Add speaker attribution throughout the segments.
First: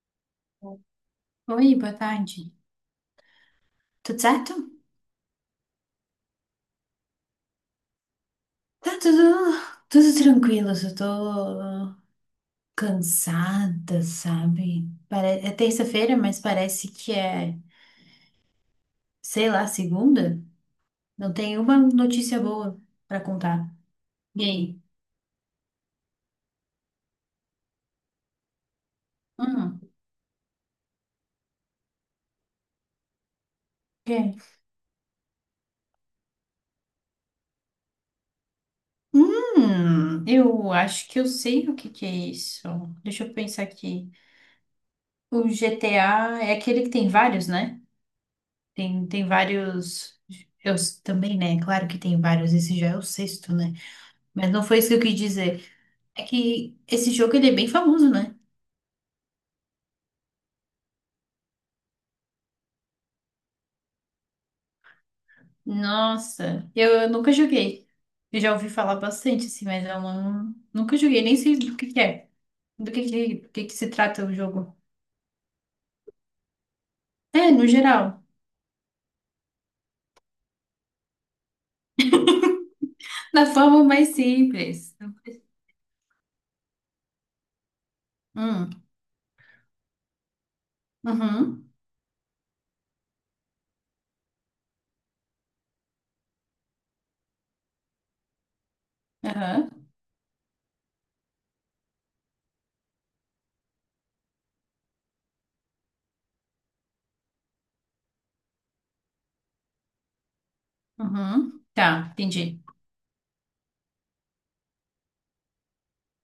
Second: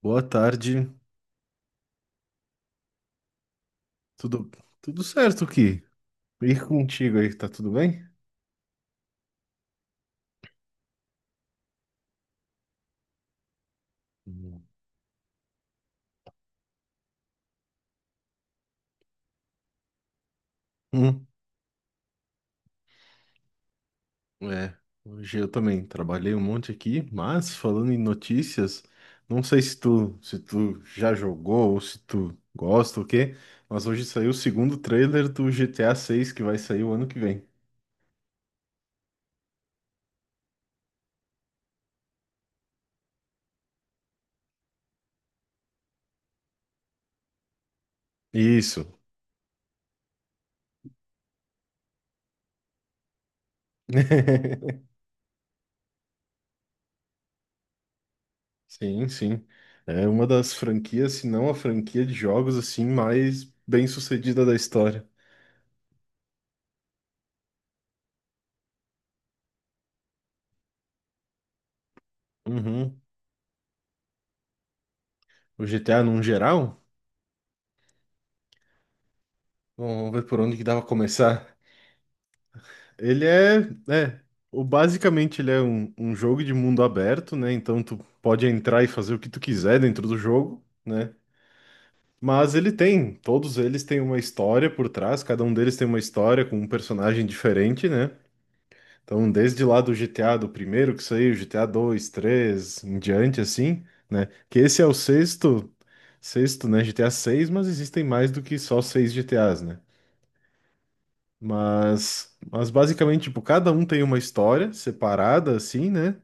Speaker 1: Boa tarde.
Speaker 2: Oi, boa tarde. Tudo
Speaker 1: Tudo.
Speaker 2: certo?
Speaker 1: Tudo certo aqui? E contigo aí, tá tudo bem?
Speaker 2: Tá tudo, tudo tranquilo, só tô cansada,
Speaker 1: Hum.
Speaker 2: sabe? É terça-feira, mas parece que é, sei lá, segunda.
Speaker 1: Hum.
Speaker 2: Não tem uma notícia boa pra contar. E
Speaker 1: É,
Speaker 2: aí?
Speaker 1: hoje eu também trabalhei um monte aqui, mas falando em notícias, não sei se
Speaker 2: Hum,
Speaker 1: tu, se tu já jogou ou se tu gosta ou o quê, mas hoje saiu o
Speaker 2: quê?
Speaker 1: segundo trailer do GTA 6 que vai sair o ano que vem.
Speaker 2: Eu acho que eu sei o que que é isso. Deixa eu pensar aqui. O GTA é aquele que tem vários, né?
Speaker 1: Isso.
Speaker 2: Tem, tem vários. Também, né? Claro que tem vários. Esse já é o sexto, né? Mas não foi isso que eu quis dizer. É que esse jogo ele é bem famoso, né?
Speaker 1: Sim, sim. É uma das franquias, se não a franquia de jogos assim mais bem-sucedida da história.
Speaker 2: Nossa, eu nunca joguei. Eu já ouvi falar bastante, assim, mas eu não, nunca joguei, nem sei do que é. Do
Speaker 1: Uhum.
Speaker 2: que que, do que que se trata o jogo.
Speaker 1: O GTA num geral?
Speaker 2: É, no geral.
Speaker 1: Vamos ver por onde que dava começar. Ele
Speaker 2: Da
Speaker 1: é,
Speaker 2: forma mais
Speaker 1: é, o
Speaker 2: simples.
Speaker 1: Basicamente ele é um jogo de mundo aberto, né? Então tu pode entrar
Speaker 2: Hum,
Speaker 1: e fazer o que tu quiser dentro do jogo, né?
Speaker 2: uhum,
Speaker 1: Mas ele tem, todos eles têm uma história por trás, cada um deles tem uma história com um personagem diferente, né? Então, desde
Speaker 2: aham,
Speaker 1: lá do GTA do primeiro que saiu, GTA 2 3 em diante assim, né? Que esse é o sexto, né, GTA seis, mas existem mais do que só seis GTAs, né?
Speaker 2: uhum. Tá,
Speaker 1: Mas,
Speaker 2: entendi.
Speaker 1: mas basicamente, tipo, cada um tem uma história separada, assim, né?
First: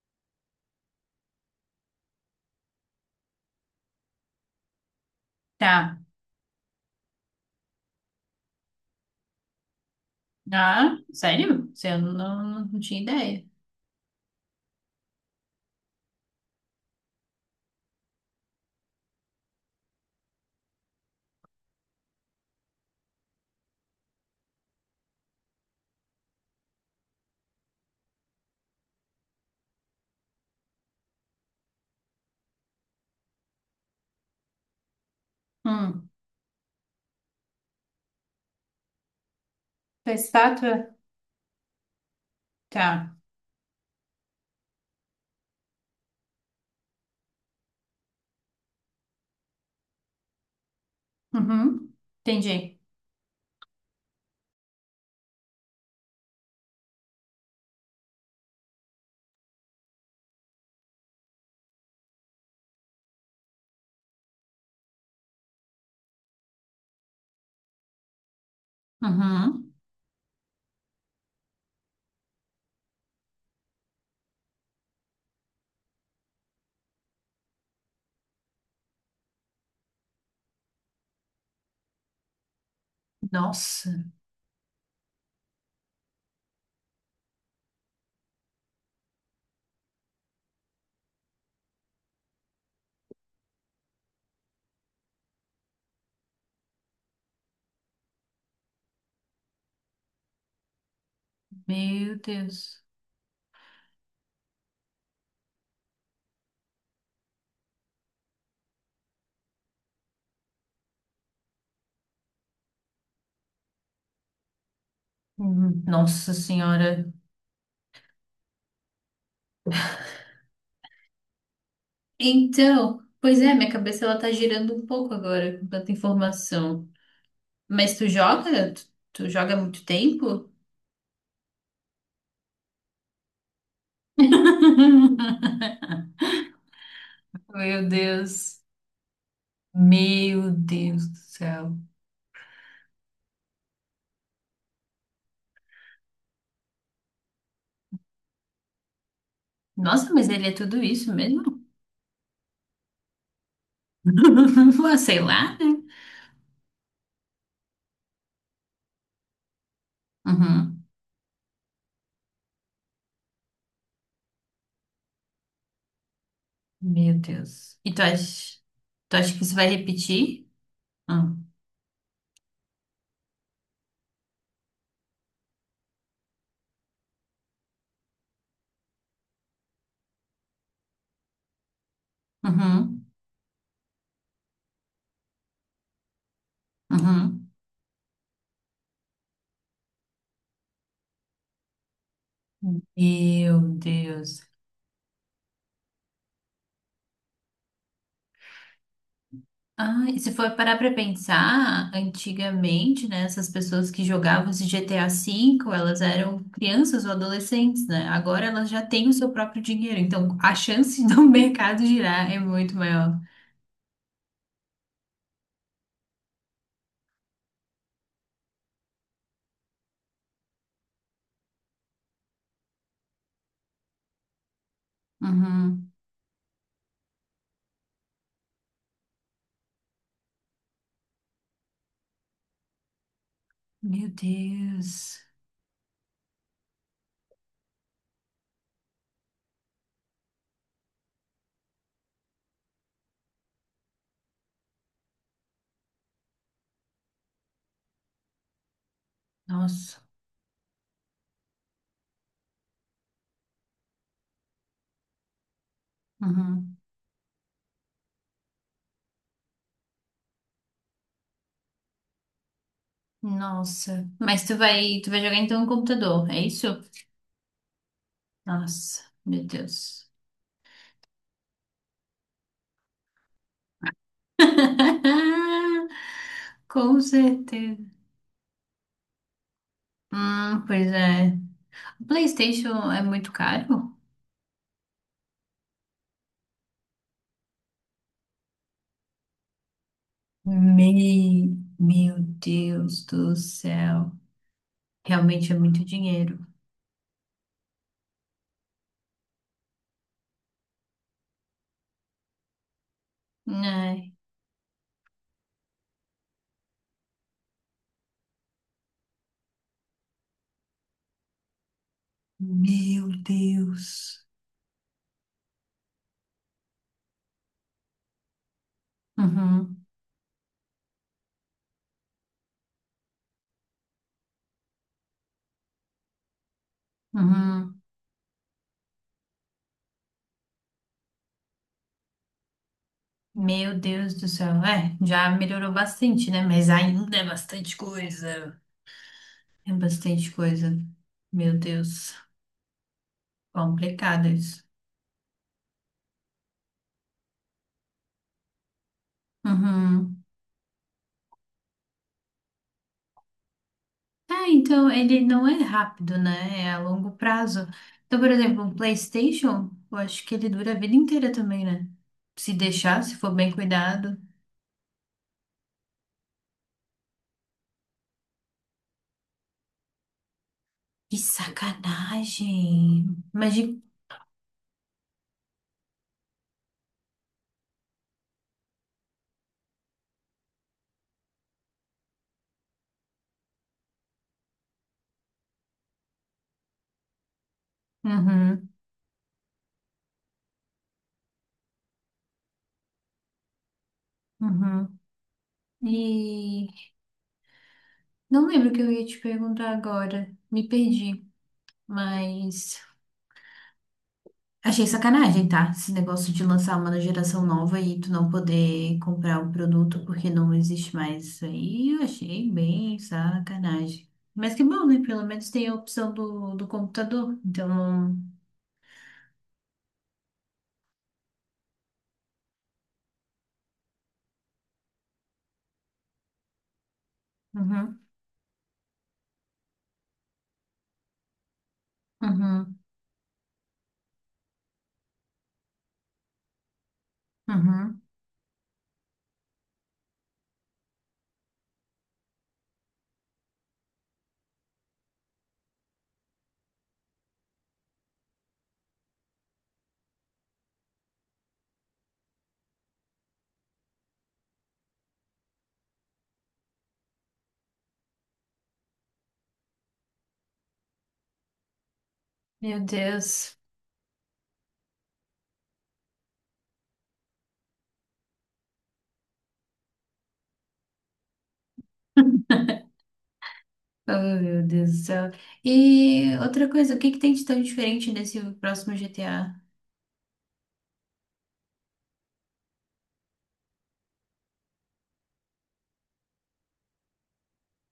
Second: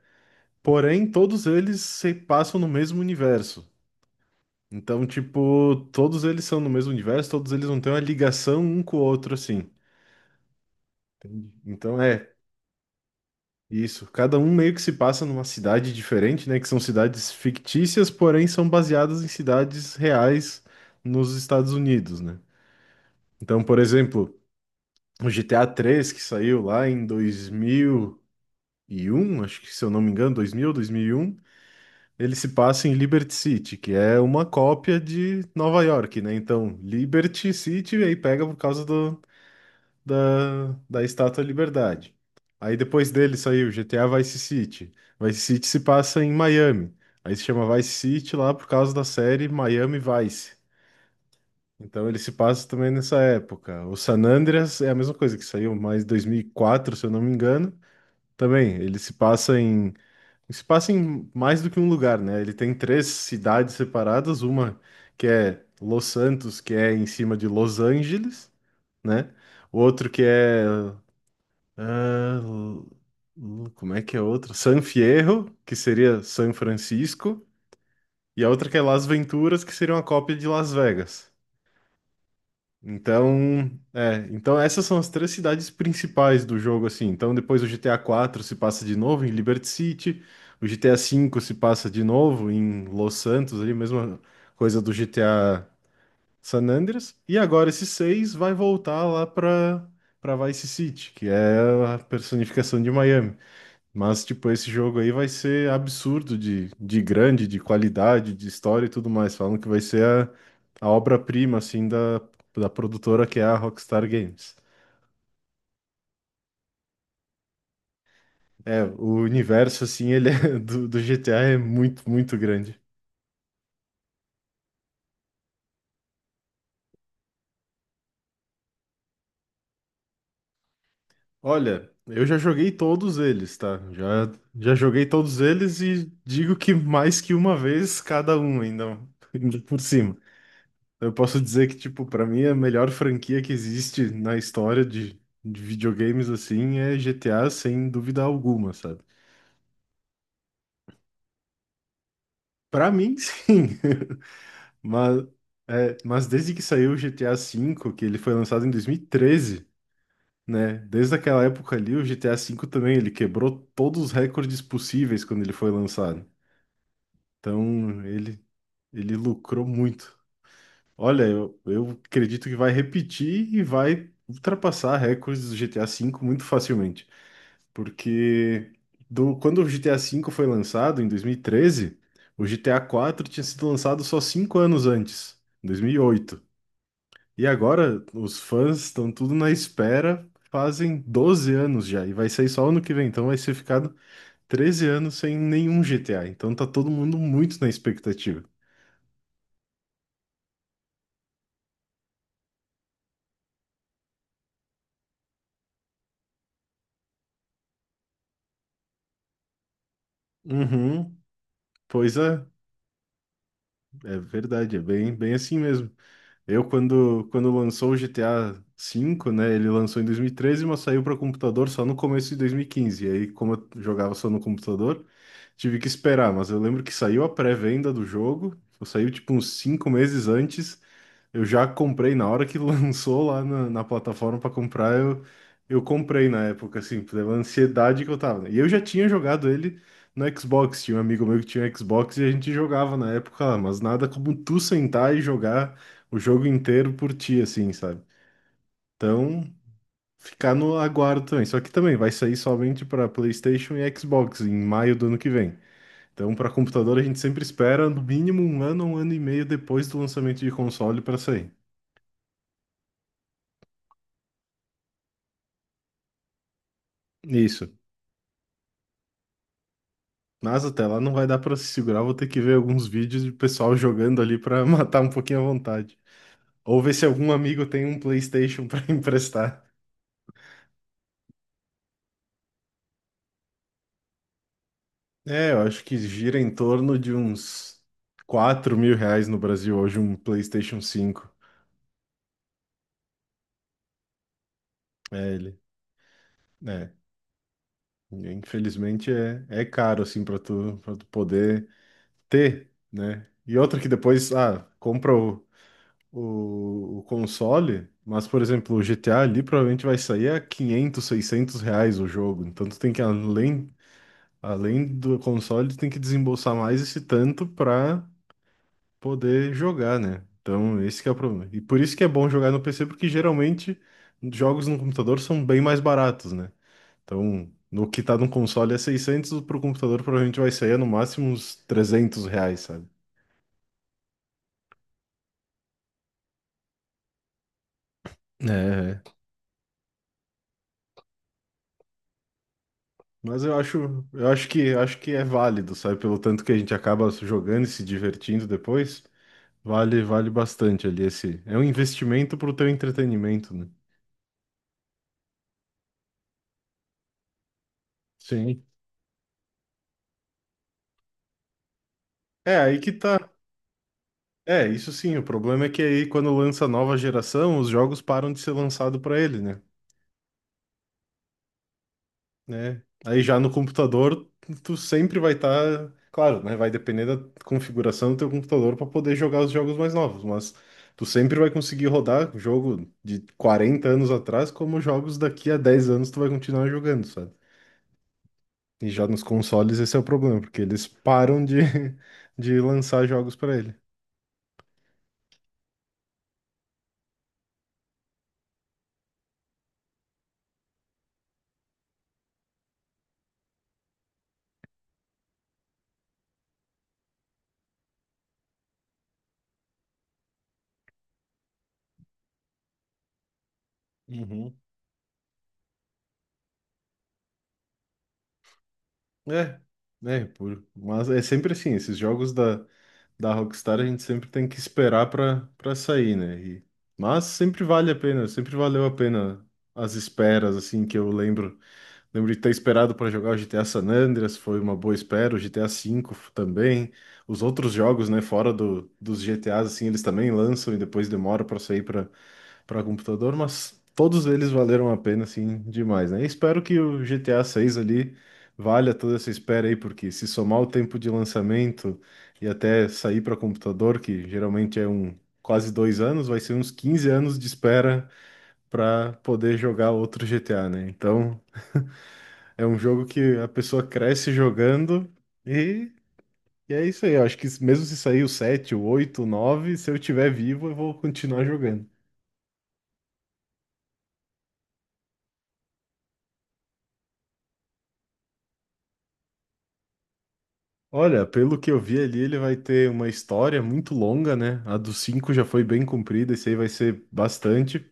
Speaker 1: Porém, todos eles se passam no mesmo universo. Então, tipo,
Speaker 2: Tá.
Speaker 1: todos eles são no mesmo universo, todos eles não têm uma ligação um com o outro, assim.
Speaker 2: Ah, sério? Você
Speaker 1: Então,
Speaker 2: não,
Speaker 1: é
Speaker 2: não, não tinha ideia.
Speaker 1: isso. Cada um meio que se passa numa cidade diferente, né? Que são cidades fictícias, porém são baseadas em cidades reais nos Estados Unidos, né? Então, por exemplo, o GTA 3 que saiu lá em 2001, acho que se eu não me engano, 2000, 2001, ele se passa em Liberty City, que é uma cópia de Nova
Speaker 2: Hum,
Speaker 1: York, né? Então, Liberty City aí pega por causa do,
Speaker 2: da
Speaker 1: da,
Speaker 2: estátua?
Speaker 1: da Estátua da Liberdade. Aí depois
Speaker 2: Tá.
Speaker 1: dele saiu GTA Vice City. Vice City se passa em Miami. Aí se chama Vice City lá por causa da série Miami Vice.
Speaker 2: Uhum,
Speaker 1: Então ele se passa
Speaker 2: entendi.
Speaker 1: também nessa época. O San Andreas é a mesma coisa que saiu mais 2004, se eu não me engano. Também, ele se passa em mais do que um lugar, né? Ele tem três cidades separadas, uma que é Los Santos, que é em cima de Los Angeles, né?
Speaker 2: Uhum.
Speaker 1: O outro que é, ah, l- como é que é outro? San Fierro, que seria San Francisco, e a outra que é Las Venturas, que seria uma cópia de Las Vegas. Então,
Speaker 2: Nossa.
Speaker 1: então essas são as três cidades principais do jogo, assim. Então depois o GTA 4 se passa de novo em Liberty City, o GTA 5 se passa de novo em Los Santos, ali mesma coisa do GTA San Andreas. E agora esse seis vai voltar lá para Vice City, que é a
Speaker 2: Meu
Speaker 1: personificação
Speaker 2: Deus.
Speaker 1: de Miami. Mas, tipo, esse jogo aí vai ser absurdo de grande, de qualidade, de história e tudo mais. Falam que vai ser a obra-prima, assim, da produtora que é a Rockstar Games.
Speaker 2: Nossa Senhora.
Speaker 1: É, o universo, assim, ele é, do GTA é muito, muito grande.
Speaker 2: Então, pois é, minha cabeça ela tá girando um pouco agora com tanta informação. Mas tu joga? Tu joga há muito tempo?
Speaker 1: Olha, eu já joguei todos eles, tá? Já joguei todos eles e digo que mais que uma
Speaker 2: Meu
Speaker 1: vez cada um
Speaker 2: Deus.
Speaker 1: ainda, ainda por cima.
Speaker 2: Meu Deus
Speaker 1: Eu
Speaker 2: do
Speaker 1: posso dizer que,
Speaker 2: céu.
Speaker 1: tipo, pra mim a melhor franquia que existe na história de videogames, assim, é GTA, sem dúvida alguma, sabe?
Speaker 2: Nossa, mas ele é tudo isso mesmo?
Speaker 1: Pra mim, sim.
Speaker 2: Ah, sei
Speaker 1: Mas,
Speaker 2: lá, né?
Speaker 1: mas desde que saiu o GTA V, que ele foi lançado em 2013, né?
Speaker 2: Uhum.
Speaker 1: Desde aquela época ali, o GTA V também, ele quebrou todos os recordes possíveis quando ele foi lançado.
Speaker 2: Meu Deus.
Speaker 1: Então, ele,
Speaker 2: Tu
Speaker 1: ele
Speaker 2: acha que isso
Speaker 1: lucrou
Speaker 2: vai
Speaker 1: muito.
Speaker 2: repetir?
Speaker 1: Olha,
Speaker 2: Ah.
Speaker 1: eu acredito que vai repetir e vai ultrapassar recordes do GTA V muito facilmente. Porque quando o GTA V foi lançado, em 2013, o GTA
Speaker 2: Uhum.
Speaker 1: IV tinha sido lançado só 5 anos antes, em 2008, e
Speaker 2: Uhum.
Speaker 1: agora os fãs estão tudo na espera, fazem 12 anos já, e vai sair só ano que vem. Então vai ser
Speaker 2: Meu
Speaker 1: ficado
Speaker 2: Deus.
Speaker 1: 13 anos sem nenhum GTA. Então tá todo mundo muito na expectativa.
Speaker 2: Ah, e se for parar pra pensar, antigamente, né, essas pessoas que jogavam esse GTA V, elas eram crianças ou adolescentes, né? Agora elas já têm o seu próprio dinheiro, então a chance
Speaker 1: Uhum,
Speaker 2: do mercado
Speaker 1: pois
Speaker 2: girar é
Speaker 1: é.
Speaker 2: muito maior.
Speaker 1: É verdade, é bem, bem assim mesmo. Eu, quando lançou o GTA V, né? Ele lançou em 2013, mas saiu para computador só no começo de 2015. E quinze. E aí, como eu jogava só no computador, tive que
Speaker 2: Uhum.
Speaker 1: esperar. Mas eu lembro que saiu a pré-venda do jogo, saiu tipo uns 5 meses antes. Eu já comprei na hora que lançou lá na
Speaker 2: Meu
Speaker 1: plataforma para comprar.
Speaker 2: Deus.
Speaker 1: Eu comprei na época, assim, pela ansiedade que eu tava, né? E eu já tinha jogado ele no Xbox. Tinha um amigo meu que tinha Xbox e a gente jogava na época lá, mas nada como tu sentar e jogar o jogo inteiro por ti, assim, sabe? Então,
Speaker 2: Nossa.
Speaker 1: ficar no aguardo também. Só que também vai sair somente para PlayStation e Xbox em maio do ano que vem. Então, para
Speaker 2: Uhum.
Speaker 1: computador, a gente sempre espera no mínimo um ano e meio depois do lançamento de console para sair.
Speaker 2: Nossa. Tu vai jogar então no computador, é isso?
Speaker 1: Isso.
Speaker 2: Nossa, meu Deus.
Speaker 1: Mas até lá não vai dar para se segurar, vou ter que ver alguns vídeos de pessoal jogando ali para matar um pouquinho a vontade. Ou ver
Speaker 2: Com
Speaker 1: se algum amigo
Speaker 2: certeza.
Speaker 1: tem um PlayStation para emprestar.
Speaker 2: Pois é. PlayStation é muito caro?
Speaker 1: É, eu acho que gira em torno de uns R$ 4.000 no Brasil hoje um PlayStation 5.
Speaker 2: Meu Deus do céu.
Speaker 1: É,
Speaker 2: Realmente é
Speaker 1: ele,
Speaker 2: muito dinheiro.
Speaker 1: né? Infelizmente é caro, assim, para tu poder ter, né? E outra que
Speaker 2: Ai,
Speaker 1: depois, compra o console, mas, por exemplo, o GTA ali provavelmente vai sair a quinhentos, 600 reais o jogo. Então tu tem que,
Speaker 2: meu
Speaker 1: além,
Speaker 2: Deus.
Speaker 1: além do console, tu tem que desembolsar mais esse tanto para poder
Speaker 2: Uhum,
Speaker 1: jogar, né? Então, esse que é o problema. E por isso que é bom jogar no PC, porque geralmente jogos no computador são bem mais baratos, né? Então,
Speaker 2: uhum.
Speaker 1: no que tá no console é 600, pro computador provavelmente vai sair no máximo uns R$ 300, sabe?
Speaker 2: Meu Deus do céu. É, já melhorou bastante, né? Mas ainda é bastante coisa.
Speaker 1: É,
Speaker 2: É bastante coisa. Meu Deus.
Speaker 1: mas
Speaker 2: Complicado isso.
Speaker 1: acho que é válido, sabe? Pelo tanto que a gente acaba jogando e se divertindo depois, vale,
Speaker 2: Uhum.
Speaker 1: vale bastante ali esse. É um investimento pro teu entretenimento, né?
Speaker 2: Ah, então ele não é rápido, né? É a longo prazo. Então, por
Speaker 1: Sim.
Speaker 2: exemplo, um PlayStation, eu acho que ele dura a vida inteira também, né? Se
Speaker 1: É, aí que
Speaker 2: deixar, se
Speaker 1: tá.
Speaker 2: for bem cuidado.
Speaker 1: É, isso sim. O problema é que aí, quando lança a nova geração, os jogos param de ser lançados para ele, né?
Speaker 2: Que
Speaker 1: Né? Aí
Speaker 2: sacanagem!
Speaker 1: já no
Speaker 2: Imagina.
Speaker 1: computador, tu sempre vai estar. Claro, né? Vai depender da configuração do teu computador para poder jogar os jogos mais novos, mas tu sempre vai conseguir rodar jogo de 40 anos atrás, como jogos daqui a 10 anos tu vai continuar jogando, sabe?
Speaker 2: Uhum,
Speaker 1: E já nos consoles esse é o problema, porque eles param de, de lançar jogos para ele.
Speaker 2: uhum. E não lembro o que eu ia te perguntar agora. Me perdi. Mas. Achei sacanagem, tá? Esse negócio de lançar uma geração nova e tu não poder comprar o produto porque não existe mais. Isso aí eu achei bem sacanagem. Mas
Speaker 1: Uhum.
Speaker 2: que bom, né? Pelo menos tem a opção do, do computador. Então.
Speaker 1: É, né, por, mas é sempre assim, esses jogos da Rockstar a gente sempre tem que esperar para sair, né? E- mas sempre vale a
Speaker 2: Uhum,
Speaker 1: pena, sempre valeu a pena as esperas, assim, que eu lembro. Lembro de ter
Speaker 2: uhum,
Speaker 1: esperado para jogar o GTA San Andreas, foi uma boa espera, o GTA V também. Os outros
Speaker 2: uhum.
Speaker 1: jogos, né, fora dos GTAs, assim, eles também lançam e depois demora para sair para computador, mas todos eles valeram a pena, assim, demais, né? E espero que o GTA 6 ali valha toda essa espera aí, porque se somar o tempo de lançamento e até sair para computador, que geralmente é quase 2 anos, vai ser uns 15 anos de espera para poder jogar outro GTA, né? Então é um
Speaker 2: Meu
Speaker 1: jogo que a
Speaker 2: Deus.
Speaker 1: pessoa cresce jogando e. E é isso aí, eu acho que mesmo se sair o 7, o 8, o 9, se eu tiver vivo, eu vou continuar jogando.
Speaker 2: Oh, meu Deus do céu. E outra coisa, o que que tem de tão diferente nesse próximo GTA?
Speaker 1: Olha, pelo que eu vi ali, ele vai ter uma história muito longa, né? A dos cinco já foi bem comprida, esse aí vai ser bastante.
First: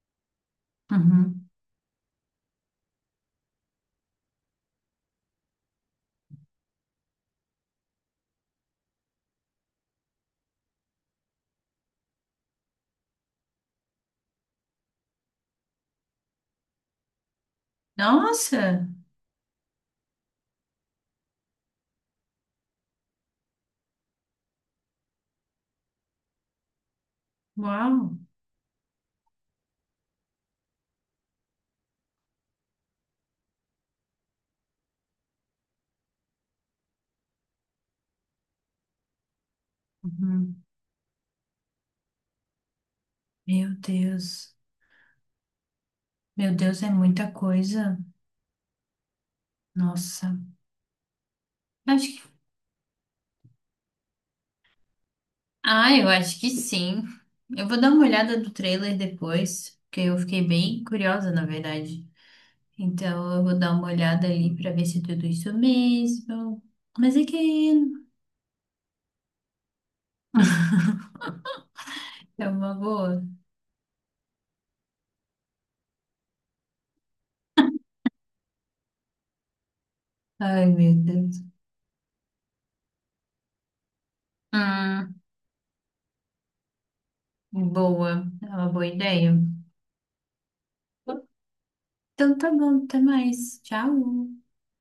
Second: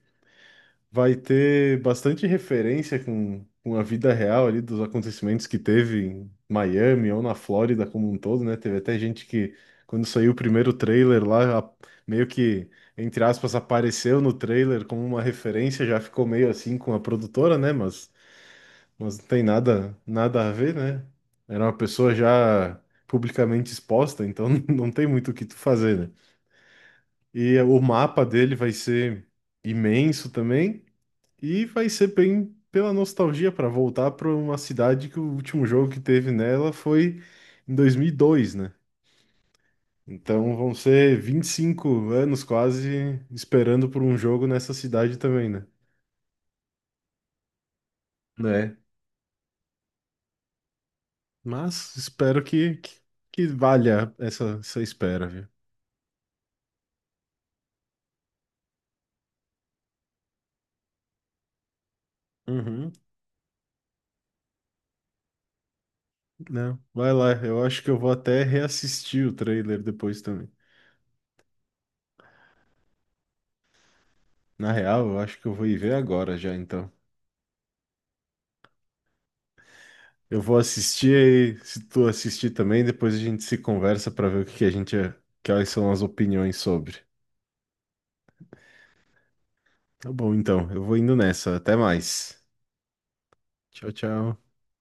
Speaker 1: Vai
Speaker 2: Uhum.
Speaker 1: ter bastante referência com a vida real ali dos acontecimentos que teve em Miami ou na Flórida como um todo, né? Teve até gente que, quando saiu o primeiro trailer lá, meio que, entre aspas, apareceu no trailer como uma referência, já ficou meio assim com a produtora, né? Mas.
Speaker 2: Nossa!
Speaker 1: Mas não tem nada, nada a ver, né? Era uma pessoa já publicamente exposta, então não tem muito o que tu fazer, né? E o
Speaker 2: Uau!
Speaker 1: mapa dele vai ser imenso também e vai ser bem pela nostalgia para voltar para uma cidade que o último jogo que teve nela foi em 2002, né? Então
Speaker 2: Uhum.
Speaker 1: vão ser 25 anos quase
Speaker 2: Meu
Speaker 1: esperando por um jogo
Speaker 2: Deus.
Speaker 1: nessa cidade também, né?
Speaker 2: Meu Deus, é muita coisa.
Speaker 1: Né?
Speaker 2: Nossa.
Speaker 1: Mas
Speaker 2: Acho que...
Speaker 1: espero que, valha essa espera, viu?
Speaker 2: Ah, eu acho que sim. Eu vou dar uma olhada do trailer depois, porque eu fiquei bem curiosa, na verdade.
Speaker 1: Uhum,
Speaker 2: Então eu vou dar uma olhada ali pra ver se é tudo isso mesmo.
Speaker 1: né? Vai
Speaker 2: Mas é
Speaker 1: lá,
Speaker 2: que
Speaker 1: eu
Speaker 2: é
Speaker 1: acho que eu
Speaker 2: um,
Speaker 1: vou até reassistir o trailer depois também.
Speaker 2: é uma boa.
Speaker 1: Na real, eu acho que eu vou ir ver agora já, então. Eu vou
Speaker 2: Ai, meu Deus.
Speaker 1: assistir e se tu assistir também, depois a gente se conversa pra ver o que que a gente,
Speaker 2: Hum,
Speaker 1: quais são as opiniões sobre.
Speaker 2: boa. É uma boa ideia.
Speaker 1: Tá bom, então, eu vou indo nessa. Até
Speaker 2: Então
Speaker 1: mais.
Speaker 2: tá bom, até mais. Tchau.
Speaker 1: Tchau, tchau.